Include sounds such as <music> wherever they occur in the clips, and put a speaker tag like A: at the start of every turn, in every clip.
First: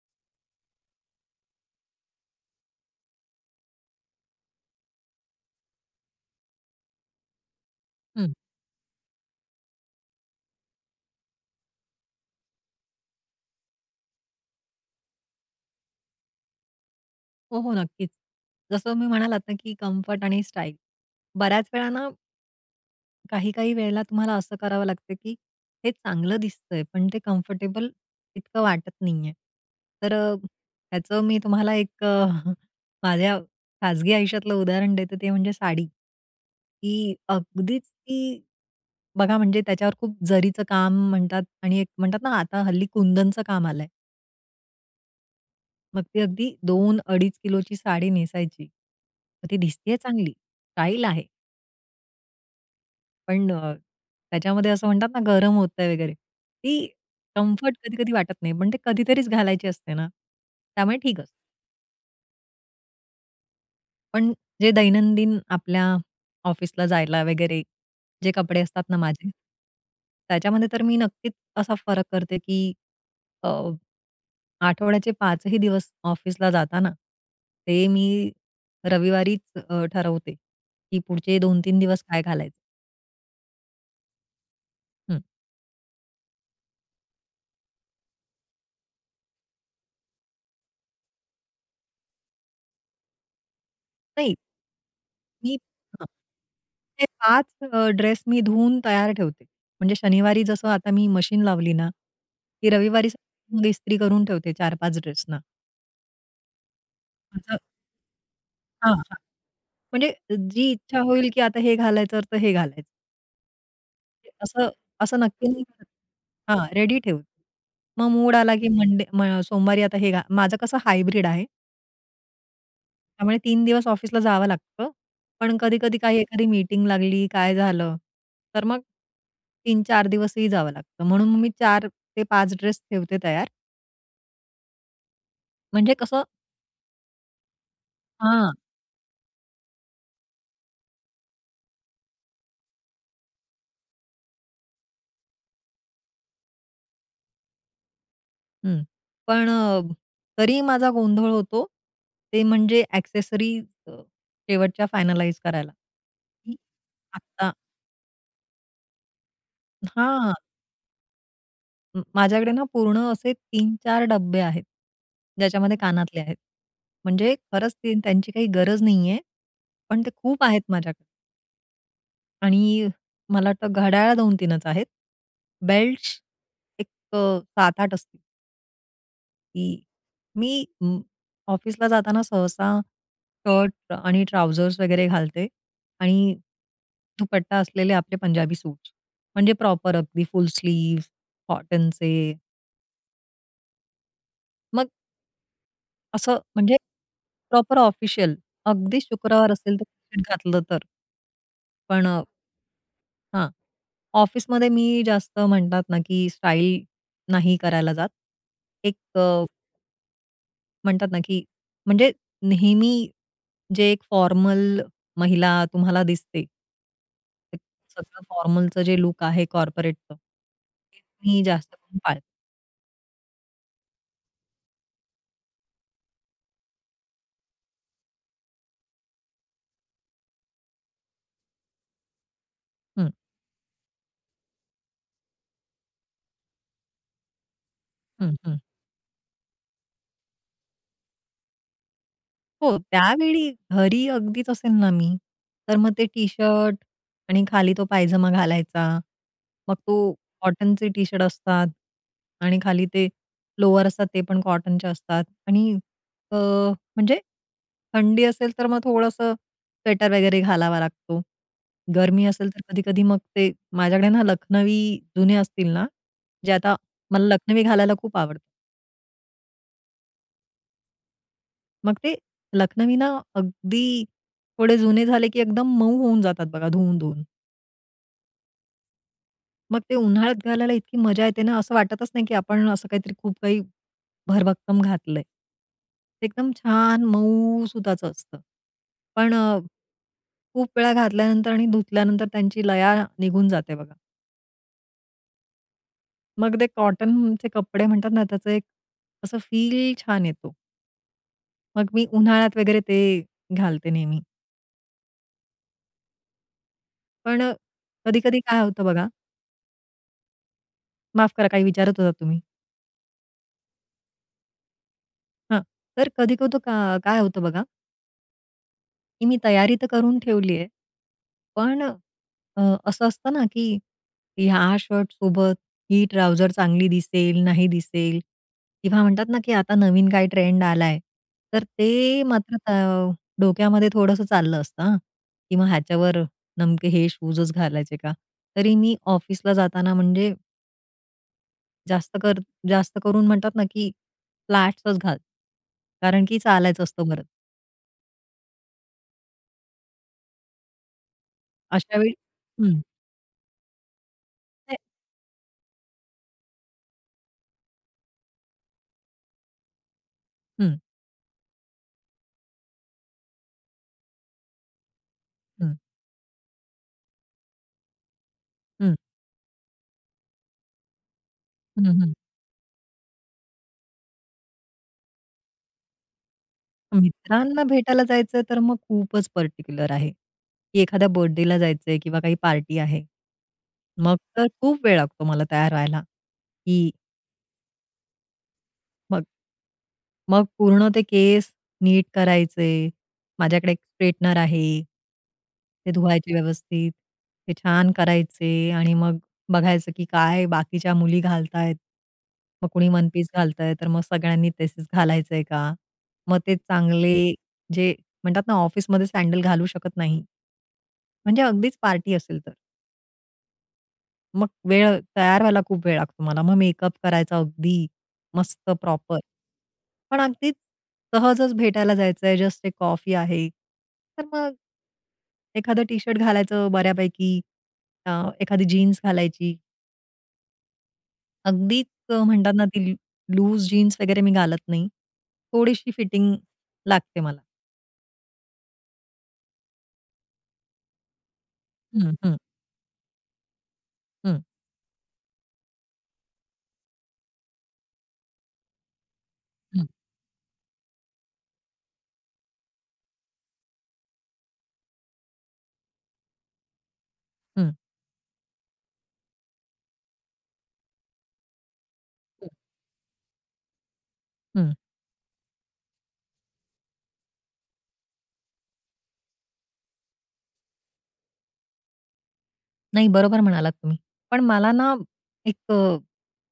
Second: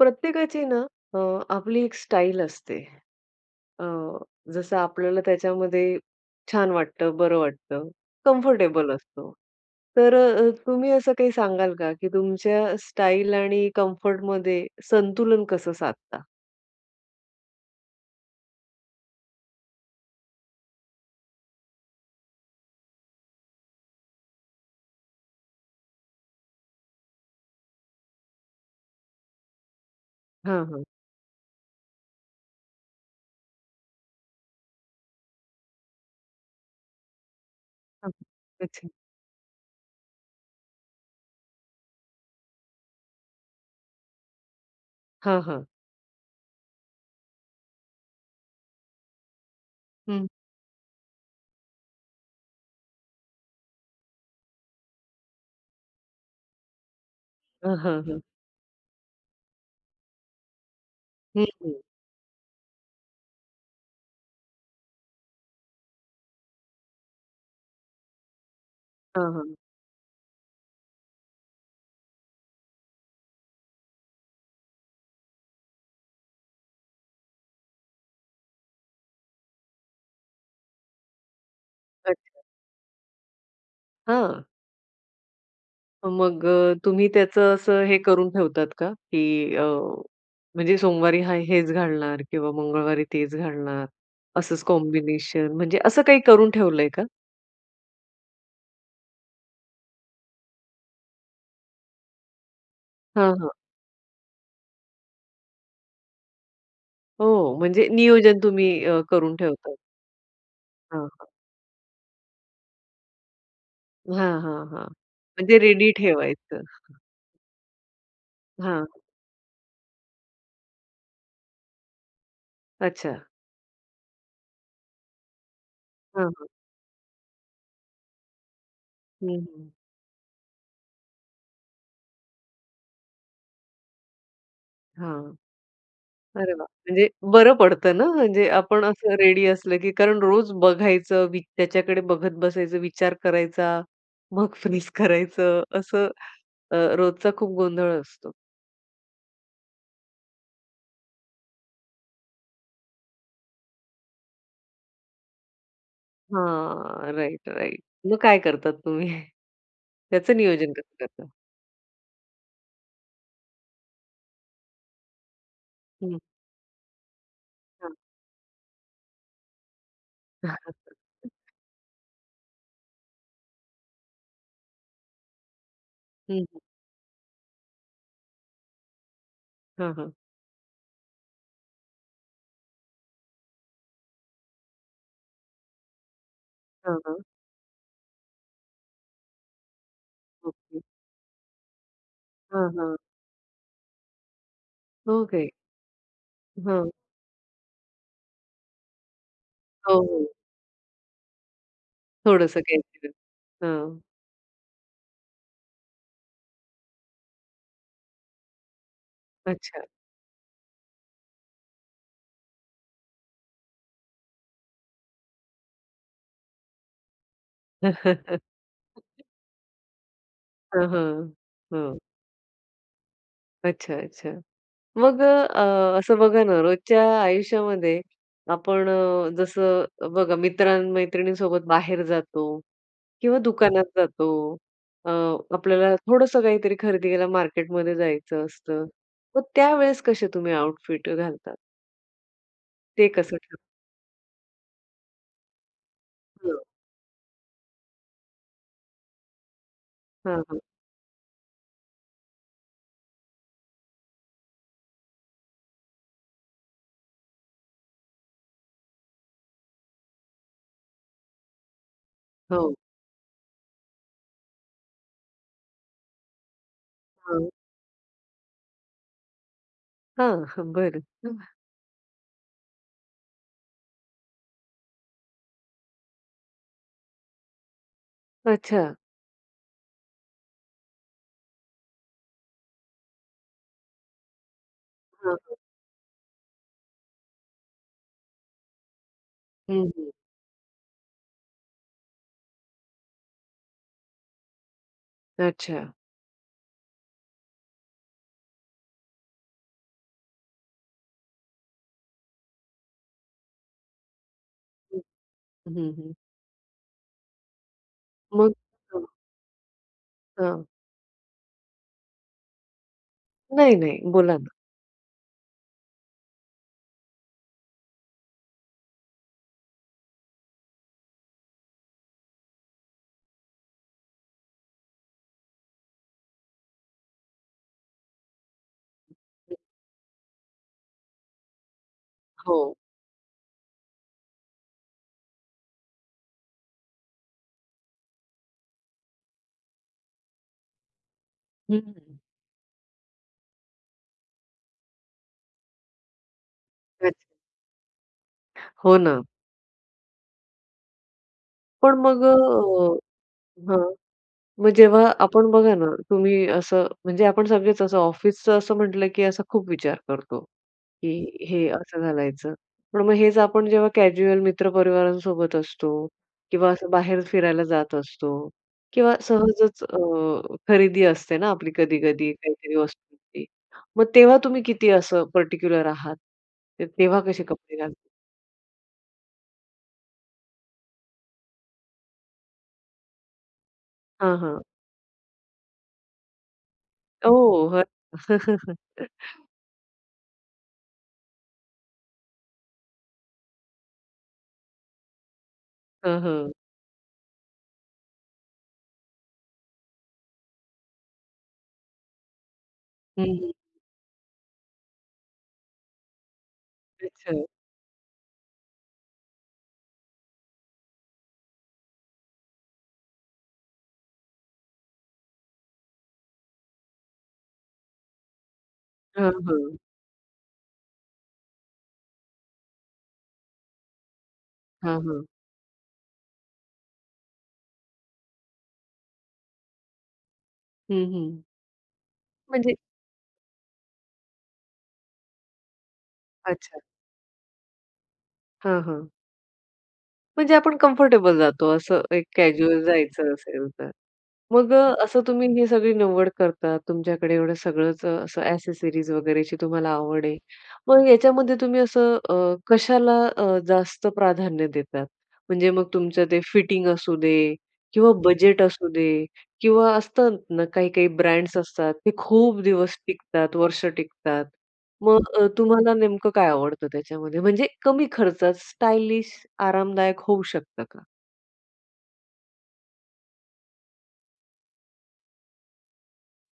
A: प्रत्येकाची ना, अ, आपली एक स्टाईल असते. अ, जसं आपल्याला त्याच्यामध्ये छान वाटतं, बरं वाटतं
B: हं.
A: कम्फर्टेबल असतो. तर अ, तुम्ही असं काही सांगाल का की तुमच्या स्टाईल आणि कम्फर्टमध्ये संतुलन कसं साधता?
B: हो, हो, नक्कीच. जसं मी म्हणालात ना की कम्फर्ट आणि स्टाईल बऱ्याच वेळा ना काही-काही वेळेला तुम्हाला असं करावं लागतं, की हे चांगलं दिसतंय पण ते कम्फर्टेबल इतकं वाटत नाहीये. तर अ,
A: हां, हां.
B: याचं मी तुम्हाला एक अ, <chuckles> माझ्या खाजगी आयुष्यातलं उदाहरण देतो ते म्हणजे साडी. की अगदीच
A: हां,
B: ती,
A: अच्छा.
B: बघा म्हणजे त्याच्यावर खूप जरीचं काम म्हणतात आणि एक म्हणतात ना आता हल्ली कुंदनचं काम आलंय.
A: हां, हां.
B: मग ती अगदी 2 अडीच किलोची साडी नेसायची. मग ती दिसतेय
A: हं.
B: चांगली, स्टाईल आहे. पण अ, त्याच्यामध्ये असं म्हणतात ना गरम होतंय वगैरे ती कम्फर्ट
A: हं, हं,
B: कधी-कधी
A: हं.
B: वाटत नाही. पण ते कधीतरीच घालायची असते ना त्यामुळे ठीक असतं.
A: हं, हं.
B: पण जे दैनंदिन आपल्या ऑफिसला जायला वगैरे जे कपडे असतात ना माझे,
A: हं, हं.
B: त्याच्यामध्ये तर मी नक्कीच असा फरक करते की अ, आठवड्याचे 5 ही दिवस ऑफिसला जाताना ते मी रविवारीच अ, ठरवते की पुढचे 2-3 दिवस काय
A: अच्छा.
B: घालायचं.
A: हं.
B: हं.
A: मग अ, तुम्ही त्याचं असं हे करून ठेवतात का, की अ, म्हणजे सोमवारी हा हेच घालणार किंवा मंगळवारी तेच घालणार
B: नाही.
A: असंच कॉम्बिनेशन
B: मी
A: म्हणजे असं
B: हां,
A: काही करून ठेवलंय का?
B: ते 5 अ, ड्रेस मी धुवून तयार ठेवते. म्हणजे शनिवारी जसं आता मी मशीन लावली ना, ती रविवारी
A: हां, हां.
B: <unintelligible> इस्त्री करून ठेवते 4-5 ड्रेस ना.
A: हो,
B: माझं
A: म्हणजे नियोजन तुम्ही
B: हां,
A: अ,
B: हां,
A: करून ठेवतात.
B: म्हणजे जी इच्छा
A: हां,
B: होईल
A: हां.
B: की आता हे घालायचं तर हे घालायचं.
A: हां, हां,
B: असं
A: हां,
B: असं नक्की
A: म्हणजे
B: नाही करत.
A: रेडी ठेवायचं?
B: हां रेडी ठेवू. मग मूड आला की
A: हां.
B: मंडे मग सोमवारी आता हे घा माझं कसं हायब्रिड आहे.
A: अच्छा.
B: त्यामुळे 3 दिवस ऑफिसला जावं लागतं, पण कधी-कधी काही
A: हां,
B: एखादी
A: हां.
B: मीटिंग लागली, काय झालं तर मग,
A: हं, हं.
B: 3-4 दिवसही जावं लागतं म्हणून मी 4 ते 5 ड्रेस ठेवते तयार.
A: हां.
B: म्हणजे कसं
A: अरे वाह! म्हणजे बरं पडतं ना, म्हणजे
B: हां.
A: आपण असं रेडी असलं, की कारण रोज बघायचं वि त्याच्याकडे बघत बसायचं. विचार करायचा, मग फ्रीझ करायचं असं, अ, रोजचा खूप गोंधळ असतो.
B: हं. पण अ, तरी ही माझा गोंधळ होतो, ते म्हणजे ॲक्सेसरीज अ, शेवटच्या फायनलाईज करायला.
A: हां. राइट,
B: आता
A: राइट. मग काय करता तुम्ही? <chuckles>
B: हां.
A: त्याचं नियोजन कसं करता?
B: अं, माझ्याकडे ना, पूर्ण असे 3-4 डब्बे आहेत, ज्याच्यामध्ये कानातले
A: हं.
B: आहेत. म्हणजे खरंच
A: हां.
B: ते त्यांची काही गरज नाहीये, पण ते खूप आहेत माझ्याक
A: <chuckles>
B: आणि मला वाटतं, घड्याळ 2-3 च आहेत, बेल्ट्स
A: हं, हं.
B: एक अ, 7-8 असती की
A: हां, हां.
B: मी अं, ऑफिसला जाताना, सहसा शर्ट आणि ट्राउझर वगैरे घालते. आणि
A: हां, हां.
B: दुपट्टा असलेले आपले पंजाबी सूट्स. म्हणजे प्रॉपर अगदी फुल
A: ओके.
B: स्लीव्ह्ज कॉटनचे.
A: हां, हां.
B: मग
A: ओके.
B: असं म्हणजे,
A: हं.
B: Proper official. अगदी शुक्रवार असेल
A: हो,
B: तर <unintelligible>
A: हो.
B: घातलं तर. पण अ
A: थोडंसं काही तर
B: हां.
A: हां.
B: ऑफिसमध्ये मी जास्त म्हणतात ना, की स्टाइल नाही करायला जात. एक अ
A: अच्छा.
B: म्हणतात ना की म्हणजे नेहमी जे एक फॉर्मल महिला तुम्हाला दिसते. <unintelligible> सगळं
A: <laughs>
B: फॉर्मलचं जे लूक
A: <unintelligible>
B: आहे कॉर्पोरेटचं.
A: हां,
B: ते
A: हां,
B: मी जास्त करून
A: हं.
B: पाळते.
A: अच्छा, अच्छा. मग अ, अ, असं बघा ना रोजच्या आयुष्यामध्ये आपण अ, जसं बघा मित्र-मैत्रिणींसोबत बाहेर जातो
B: हं.
A: किंवा दुकानात जातो. अ, आपल्याला थोडंसं काहीतरी खरेदीला मार्केटमध्ये
B: हं,
A: जायचं
B: हं.
A: असतं. तर त्यावेळेस कसे तुम्ही आउटफिट घालतात?
B: हो
A: ते कसं
B: त्यावेळी
A: ठर
B: घरी अगदीच असेल ना मी. तर मग ते
A: हं.
B: टी-शर्ट आणि खाली तो पायजमा घालायचा. मग तो
A: हं, हं.
B: कॉटनचे टी-शर्ट असतात आणि खाली ते लोअर असतात ते पण कॉटनचे असतात आणि अ, म्हणजे थंडी असेल, तर मग थोडंसं स्वेटर वगैरे घालावा लागतो. गरमी असेल तर
A: हो.
B: कधी-कधी मग ते माझ्याकडे ना लखनवी जुने असतील ना. जे आता मला
A: हं.
B: लखनवी घालायला खूप आवडतात.
A: हं, हां बरं. <chuckles>
B: मग ते, लखनवी ना, अगदी थोडे जुने झाले, की एकदम मऊ होऊन जातात बघा, धुवून, धुवून.
A: अच्छा.
B: मग ते उन्हाळ्यात घालायला इतकी मजा येते ना, असं वाटतच नाही, की आपण असं काहीतरी खूप काही, भरभक्कम घातलंय.
A: हां, हां.
B: एकदम छान, मऊ सुताच असतं. पण अ,
A: हं, हं.
B: खूप वेळा घातल्यानंतर आणि धुतल्यानंतर त्यांची लया निघून जाते बघा.
A: अच्छा.
B: मग ते कॉटनचे कपडे म्हणतात ना, त्याचं एक असं फील छान येतो. मग मी उन्हाळ्यात वगैरे ते, घालते नेहमी.
A: हं. हं, हं.
B: पण अ, कधी-कधी
A: मग
B: काय होतं
A: हां.
B: बघा
A: हां.
B: माफ करा, काही विचारत होतात तुम्ही?
A: नाही, नाही, बोला ना.
B: हां. तर कधी-कधी अ, काय होतं बघा की मी तयारी तर करून ठेवली आहे. पण अ, असं असतं ना, की हा शर्टसोबत ही ट्राउजर चांगली दिसेल, नाही दिसेल. किंवा म्हणतात ना, की
A: <unintelligible>
B: आता नवीन काय ट्रेंड आला आहे. तर ते मात्र त
A: हो.
B: डोक्यामध्ये थोडंसं चाललं असतं हां, की ह्याच्यावर नेमके हे शूजच घालायचे का? तरी मी ऑफिसला जाताना म्हणजे जास्त
A: हं.
B: कर जास्त करून म्हणतात ना, की फ्लॅट्सच घाल. कारण की चालायचं असतं परत.
A: अच्छा. हो ना. पण
B: अशावेळी
A: मग अ,
B: हं.
A: हां मग
B: नाही.
A: जेव्हा आपण, बघा ना, तुम्ही असं म्हणजे आपण सगळेच असं ऑफिसचं असं म्हटलं, की असा खूप विचार करतो,
B: हं.
A: की हे असं घालायचं, पण मग हेच आपण जेव्हा कॅज्युअल मित्र-परिवारांसोबत
B: हं.
A: असतो किंवा असं बाहेर फिरायला जात असतो
B: हं.
A: किंवा सहजच अ, खरेदी असते ना आपली
B: हं, हं.
A: कधी-कधी काहीतरी वस्तूची, मग तेव्हा तुम्ही किती असं पर्टिक्युलर आहात? तर तेव्हा कसे
B: मित्रांना
A: कपडे
B: भेटायला
A: घालतात?
B: जायचं, तर मग खूपच पर्टिक्युलर आहे, की एखाद्या बर्थडेला जायचंय किंवा काही पार्टी आहे. मग
A: हां,
B: तर
A: हां.
B: खूप वेळ लागतो मला तयार व्हायला की
A: ओ!
B: मग
A: <chuckles>
B: मग पूर्ण ते केस नीट करायचे, माझ्याकडे एक स्ट्रेटनर आहे. ते
A: हं,
B: धुवायचे
A: हं.
B: व्यवस्थित, ते छान करायचे आणि मग बघायचं, की काय बाकीच्या मुली घालतायेत. मग कुणी
A: हं,
B: वन-पीस
A: हं.
B: घालतंय, तर मग सगळ्यांनी तसेच घालायचंय का? मग ते चांगले
A: अच्छा.
B: जे म्हणतात ना, ऑफिसमध्ये सँडल घालू शकत नाही, म्हणजे अगदीच पार्टी असेल तर. मग वेळ तयार व्हायला खूप वेळ लागतो मला. मग मेकअप करायचा अगदी मस्त प्रॉपर.
A: हां, हां.
B: पण अगदी सहजच भेटायला जायचंय जस्ट एक कॉफी आहे. तर मग
A: हां, हां.
B: एखादं टी-शर्ट घालायचं बऱ्यापैकी अ, एखादी जीन्स घालायची
A: हं, हं.
B: अगदीच अ, म्हणतात ना,
A: म्हणजे
B: ती लूज जीन्स वगैरे मी घालत नाही, थोडीशी फिटिंग
A: अच्छा.
B: लागते मला.
A: हां, हां. म्हणजे आपण कम्फर्टेबल जातो असं
B: हं,
A: एक
B: हं
A: कॅज्यूअल जायचं असेल तर.
B: हं.
A: मग अ, असं तुम्ही ही सगळी निवड करता, तुमच्याकडे एवढं सगळंच अ, असं ॲक्सेसरीज वगैरेची
B: हं.
A: तुम्हाला आवड आहे. मग याच्यामध्ये तुम्ही असं अ, कशाला अ, जास्त प्राधान्य देतात? म्हणजे मग तुमचं ते फिटिंग असू दे
B: हं.
A: किंवा बजेट असू दे किंवा असतं ना, काही-काही ब्रँड्स असतात ते
B: हं.
A: खूप दिवस टिकतात, वर्ष टिकतात.
B: हं.
A: मग अ, तुम्हाला नेमकं काय आवडतं? त्याच्यामध्ये म्हणजे कमी खर्चात स्टायलिश आरामदायक होऊ शकतं का?
B: नाही, बरोबर म्हणालात तुम्ही. पण मला ना, एक अ,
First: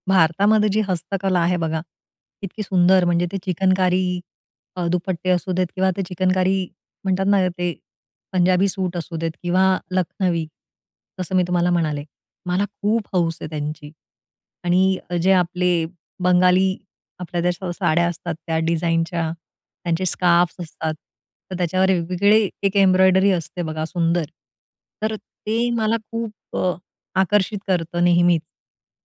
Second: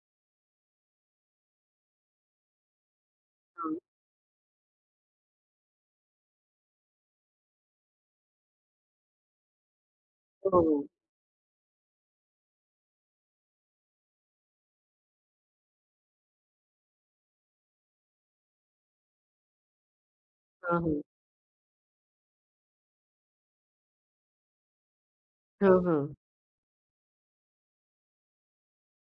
B: भारतामध्ये जी हस्तकला आहे बघा, इतकी सुंदर म्हणजे, ते
A: हां.
B: चिकनकारी अ, दुपट्टे असू देत किंवा ते चिकनकारी म्हणतात ना, ते पंजाबी सूट असू देत. किंवा लखनवी
A: हो, हो.
B: जसं मी तुम्हाला म्हणाले. मला खूप हौस आहे त्यांची. आणि जे आपले बंगाली आपल्या ज्या सा साड्या असतात त्या डिझाईनच्या त्यांचे स्कार्फ्स
A: हां,
B: असतात,
A: हां.
B: तर त्याच्यावर वेगवेगळे एक एम्ब्रॉयडरी असते बघा, सुंदर, तर ते
A: हां,
B: मला
A: हां.
B: खूप अ, आकर्षित करतं नेहमीच.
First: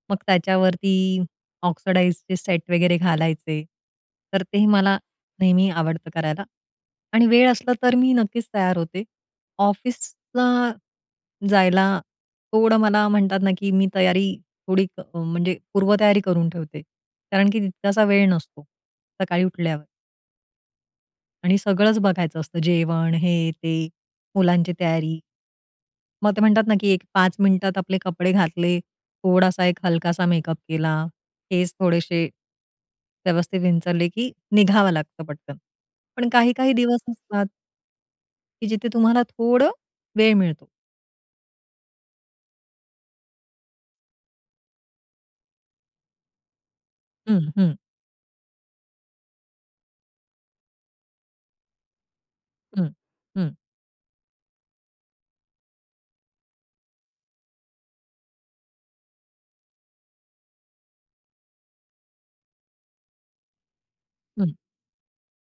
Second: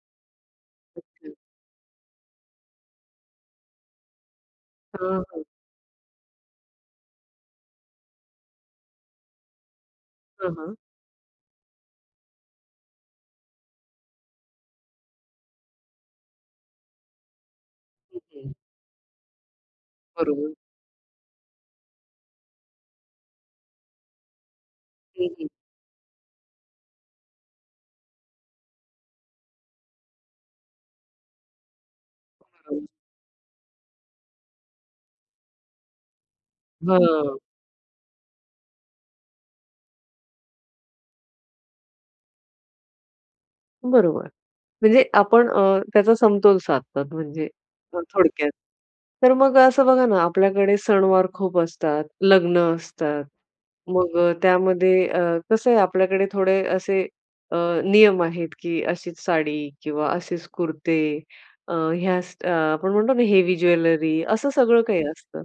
B: मग त्याच्यावरती
A: ओके.
B: ऑक्सिडाइजचे सेट वगैरे घालायचे, तर तेही मला
A: हां, हां.
B: नेहमी आवडतं करायला. आणि वेळ असला तर मी नक्कीच तयार होते.
A: हां,
B: ऑफिसला
A: हां.
B: जायला थोडं मला म्हणतात ना, की मी तयारी थोडी म्हणजे पूर्वतयारी करून ठेवते. कारण की तितकासा
A: ठीक
B: वेळ
A: आहे.
B: नसतो सकाळी उठल्यावर.
A: बरोबर.
B: आणि सगळंच बघायचं असतं. जेवण हे, ते, मुलांची तयारी.
A: हं, हं.
B: मग ते म्हणतात ना, की एक 5 मिनिटात आपले कपडे घातले, थोडासा एक हलकासा मेकअप केला, केस थोडेसे,
A: हं.
B: व्यवस्थित विंचरले, की निघावं लागतं पटकन. पण काही-काही दिवस
A: हं.
B: असतात की जिथे तुम्हाला थोडा, वेळ मिळतो.
A: बरोबर. म्हणजे आपण अ, त्याचा समतोल साधतात म्हणजे
B: हं, हं.
A: थोडक्यात. तर मग असं बघा ना, आपल्याकडे सणवार खूप असतात, लग्न
B: हं.
A: असतात.
B: हं.
A: मग त्यामध्ये अ, कसं आहे आपल्याकडे थोडे असे अ, नियम आहेत, की अशीच साडी किंवा असेच कुर्ते अ, ह्या स अ, आपण म्हणतो ना, हेवी ज्वेलरी, असं
B: हं.
A: सगळं काही असतं.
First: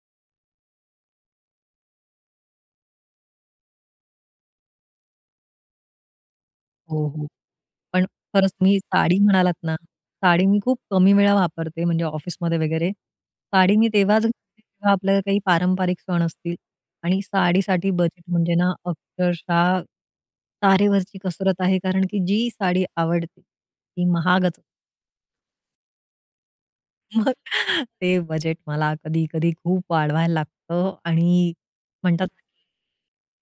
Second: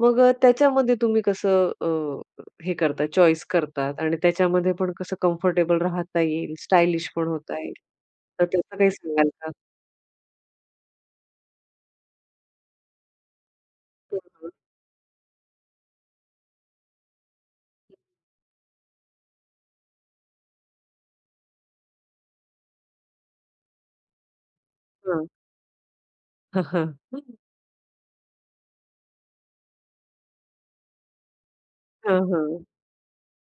A: मग त्याच्यामध्ये तुम्ही कसं अ, हे करतात चॉईस करतात आणि त्याच्यामध्ये पण कसं कम्फर्टेबल राहता येईल.
B: हो,
A: स्टाइलिश पण
B: हो.
A: होता येईल.
B: पण
A: तर
B: खरंच
A: त्याचं
B: मी
A: काही
B: साडी
A: सांगाल का?
B: म्हणालात ना, साडी मी खूप कमी वेळा वापरते म्हणजे ऑफिसमध्ये वगैरे. साडी मी
A: <unintelligible>
B: तेव्हाच घे
A: हं.
B: तेव्हा आपल्याला काही पारंपरिक सण असतील आणि साडीसाठी
A: हं.
B: बजेट म्हणजे ना, अक्षरशः तारेवरची कसरत आहे. कारण की जी साडी आवडते, ती महागच
A: हं. हं, हं.
B: मग ते बजेट मला कधी-कधी खूप वाढवायला लागतं आणि
A: हं,
B: म्हणतात
A: हं.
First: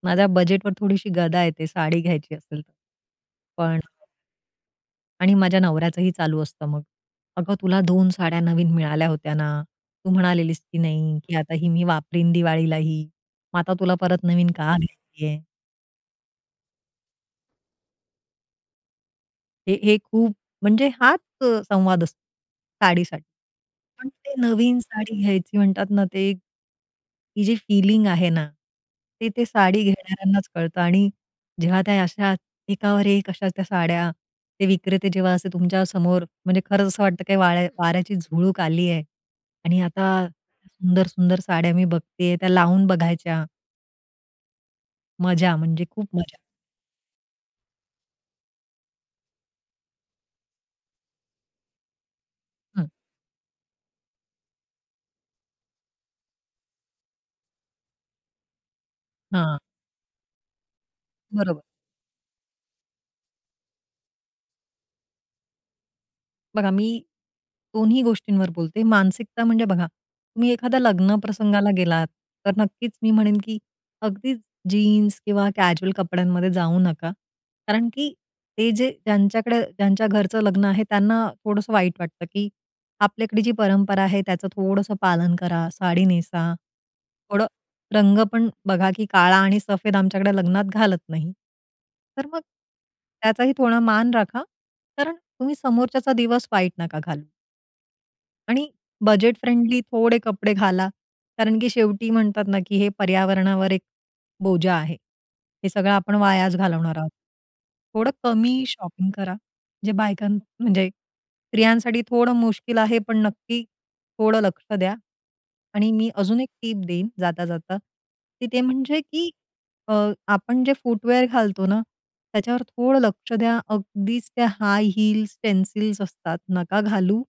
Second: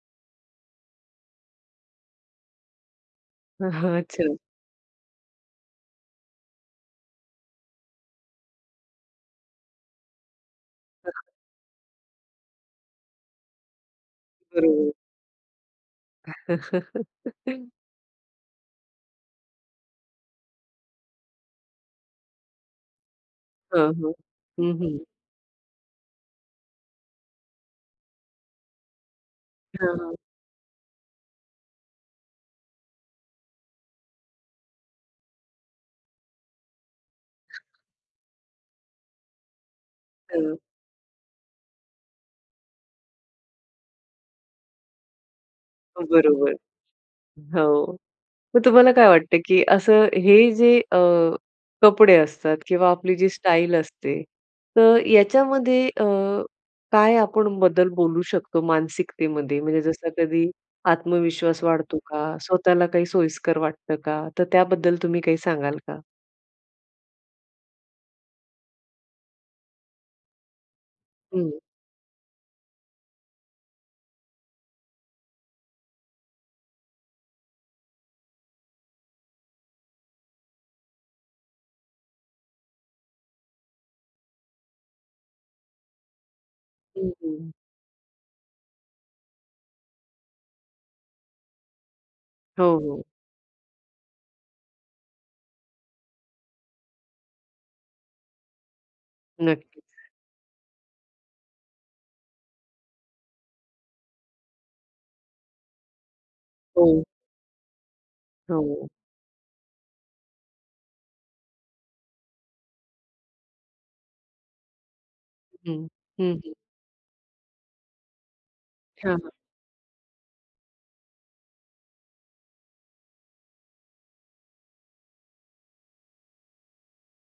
B: माझ्या बजेटवर थोडीशी गदा येते साडी घ्यायची असेल तर. पण
A: हं.
B: अ
A: अच्छा.
B: आणि माझ्या नवऱ्याचही चालू असतं मग. "अगं, तुला 2 साड्या नवीन मिळाल्या होत्या ना. तू म्हणालेलीस की नाही
A: <unintelligible>
B: की आता ही मी वापरीन दिवाळीला ही, मग आता तुला परत नवीन का
A: बरोबर.
B: घ्यायची आहे?"
A: <laughs>
B: हे हे, खूप म्हणजे हाच अ, संवाद असतो साडीसाठी.
A: हं,
B: पण
A: हं.
B: ते
A: हं,
B: नवीन
A: हं.
B: साडी घ्यायची म्हणतात ना ते एक की जी फीलिंग आहे ना ती ते साडी
A: हं, हं.
B: घेणाऱ्यांनाच कळतं आणि जेव्हा त्या अशा एकावर एक त्या कशा त्या साड्या ते विक्रेते जेव्हा असे तुमच्या समोर म्हणजे खरंच असं वाटतं काही वाळ्या वाऱ्याची झुळूक आली आहे आणि आता
A: हं.
B: सुंदर-सुंदर साड्या मी बघते त्या लावून बघायच्या. मजा म्हणजे
A: अ,
B: खूप मजा.
A: बरोबर. हो, मग तुम्हाला काय वाटतं की असं हे जे अ, कपडे असतात
B: हं.
A: किंवा आपली जी स्टाईल असते तर याच्यामध्ये अ, काय आपण बदल बोलू शकतो
B: हां.
A: मानसिकतेमध्ये म्हणजे जसं कधी
B: बरोबर.
A: आत्मविश्वास वाढतो का? स्वतःला काही सोयीस्कर वाटतं का? तर त्याबद्दल तुम्ही काही सांगाल का?
B: बघा मी, दोन्ही गोष्टींवर बोलते. मानसिकता म्हणजे बघा, तुम्ही एखाद्या लग्न
A: हं.
B: प्रसंगाला गेलात, तर नक्कीच मी म्हणेन, की अगदीच जीन्स किंवा कॅज्युअल कपड्यांमध्ये जाऊ नका. कारण की ते जे ज्यांच्याकडे, ज्यांच्या घरचं लग्न आहे, त्यांना थोडंसं वाईट वाटतं, की आपल्याकडे जी परंपरा आहे त्याचं थोडंसं पालन करा. साडी नेसा.
A: हं,
B: थोडं
A: हं.
B: रंग पण बघा, की काळा आणि सफेद आमच्याकडे लग्नात घालत नाही. तर मग
A: हो, हो.
B: त्याचाही थोडा मान राखा, कारण तुम्ही समोरच्याचा दिवस वाईट नका घालू. आणि बजेट
A: नक्कीच.
B: फ्रेंडली थोडे कपडे घाला. कारण की शेवटी म्हणतात ना, की हे पर्यावरणावर एक बोजा आहे. हे सगळं आपण वायाच घालवणार
A: हो.
B: आहोत. थोडं कमी
A: हो.
B: शॉपिंग करा, म्हणजे बायकां म्हणजे स्त्रियांसाठी थोडं मुश्किल आहे पण नक्की थोडं लक्ष द्या.
A: हं.
B: आणि मी
A: हं,
B: अजून एक
A: हं.
B: टिप देईन जाता-जाता, की ते म्हणजे
A: हां,
B: की
A: हां.
B: अ, आपण जे फूटवेअर घालतो ना, त्याच्यावर थोडं लक्ष द्या. अगदीच त्या हाय हील्स पेन्सिल्स असतात. नका घालू.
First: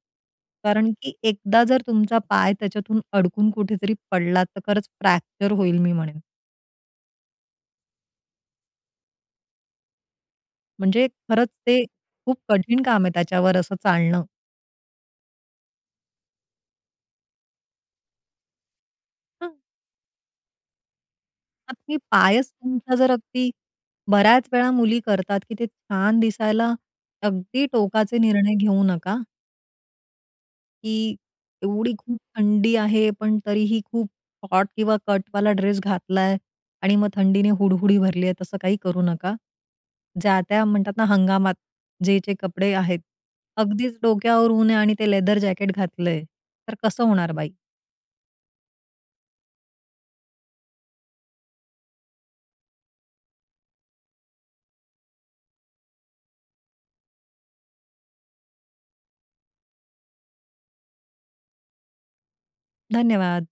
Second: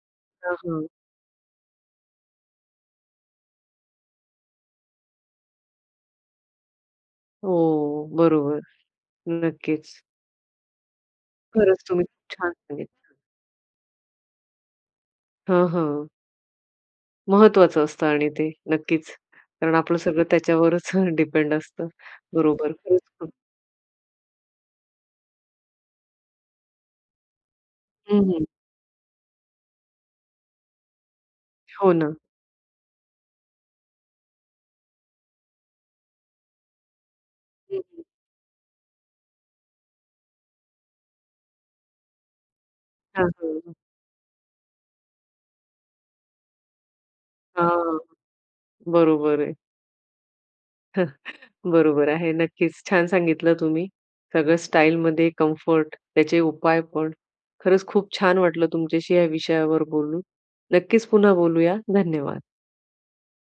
A: हां, हां.
B: कारण की एकदा जर तुमचा पाय त्याच्यातून अडकून कुठेतरी पडला, तर खरंच फ्रॅक्चर होईल मी म्हणेन.
A: हो, बरोबर. नक्कीच.
B: म्हणजे खरंच ते
A: खरंच तुम्ही खूप
B: खूप
A: छान
B: कठीण काम आहे,
A: सांगितलं.
B: त्याच्यावर असं चालणं.
A: हां, हां. महत्त्वाचं असतं आणि ते नक्कीच.
B: हां.
A: कारण आपलं सगळं त्याच्यावरच अ, डिपेंड
B: <unintelligible>
A: असतं.
B: मी पायच
A: बरोबर.
B: तुमचा
A: खरंच
B: जर
A: खूप
B: अगदी बऱ्याच वेळा मुली करतात, की ते छान दिसायला अगदी टोकाचे
A: हं, हं.
B: निर्णय घेऊ नका. की
A: हो
B: एवढी
A: ना.
B: खूप थंडी आहे पण तरीही खूप हॉट किंवा कटवाला ड्रेस घातलाय आणि मग थंडीने
A: हं,
B: हुडहुडी
A: हं.
B: भरली आहे. तसं काही करू नका. ज्या त्या म्हणतात ना, हंगामात जे-जे कपडे आहेत.
A: हां, हं.
B: अगदीच डोक्यावर ऊन आणि ते लेदर जॅकेट घातलंय, तर कसं होणार बाई?
A: हां, बरोबर आहे. <chuckles> बरोबर आहे, नक्कीच छान सांगितलं तुम्ही. सगळं स्टाईलमध्ये कम्फर्ट त्याचे उपाय पण. खरंच खूप छान वाटलं तुमच्याशी या विषयावर बोलून. नक्कीच पुन्हा बोलूया. धन्यवाद.
B: धन्यवाद.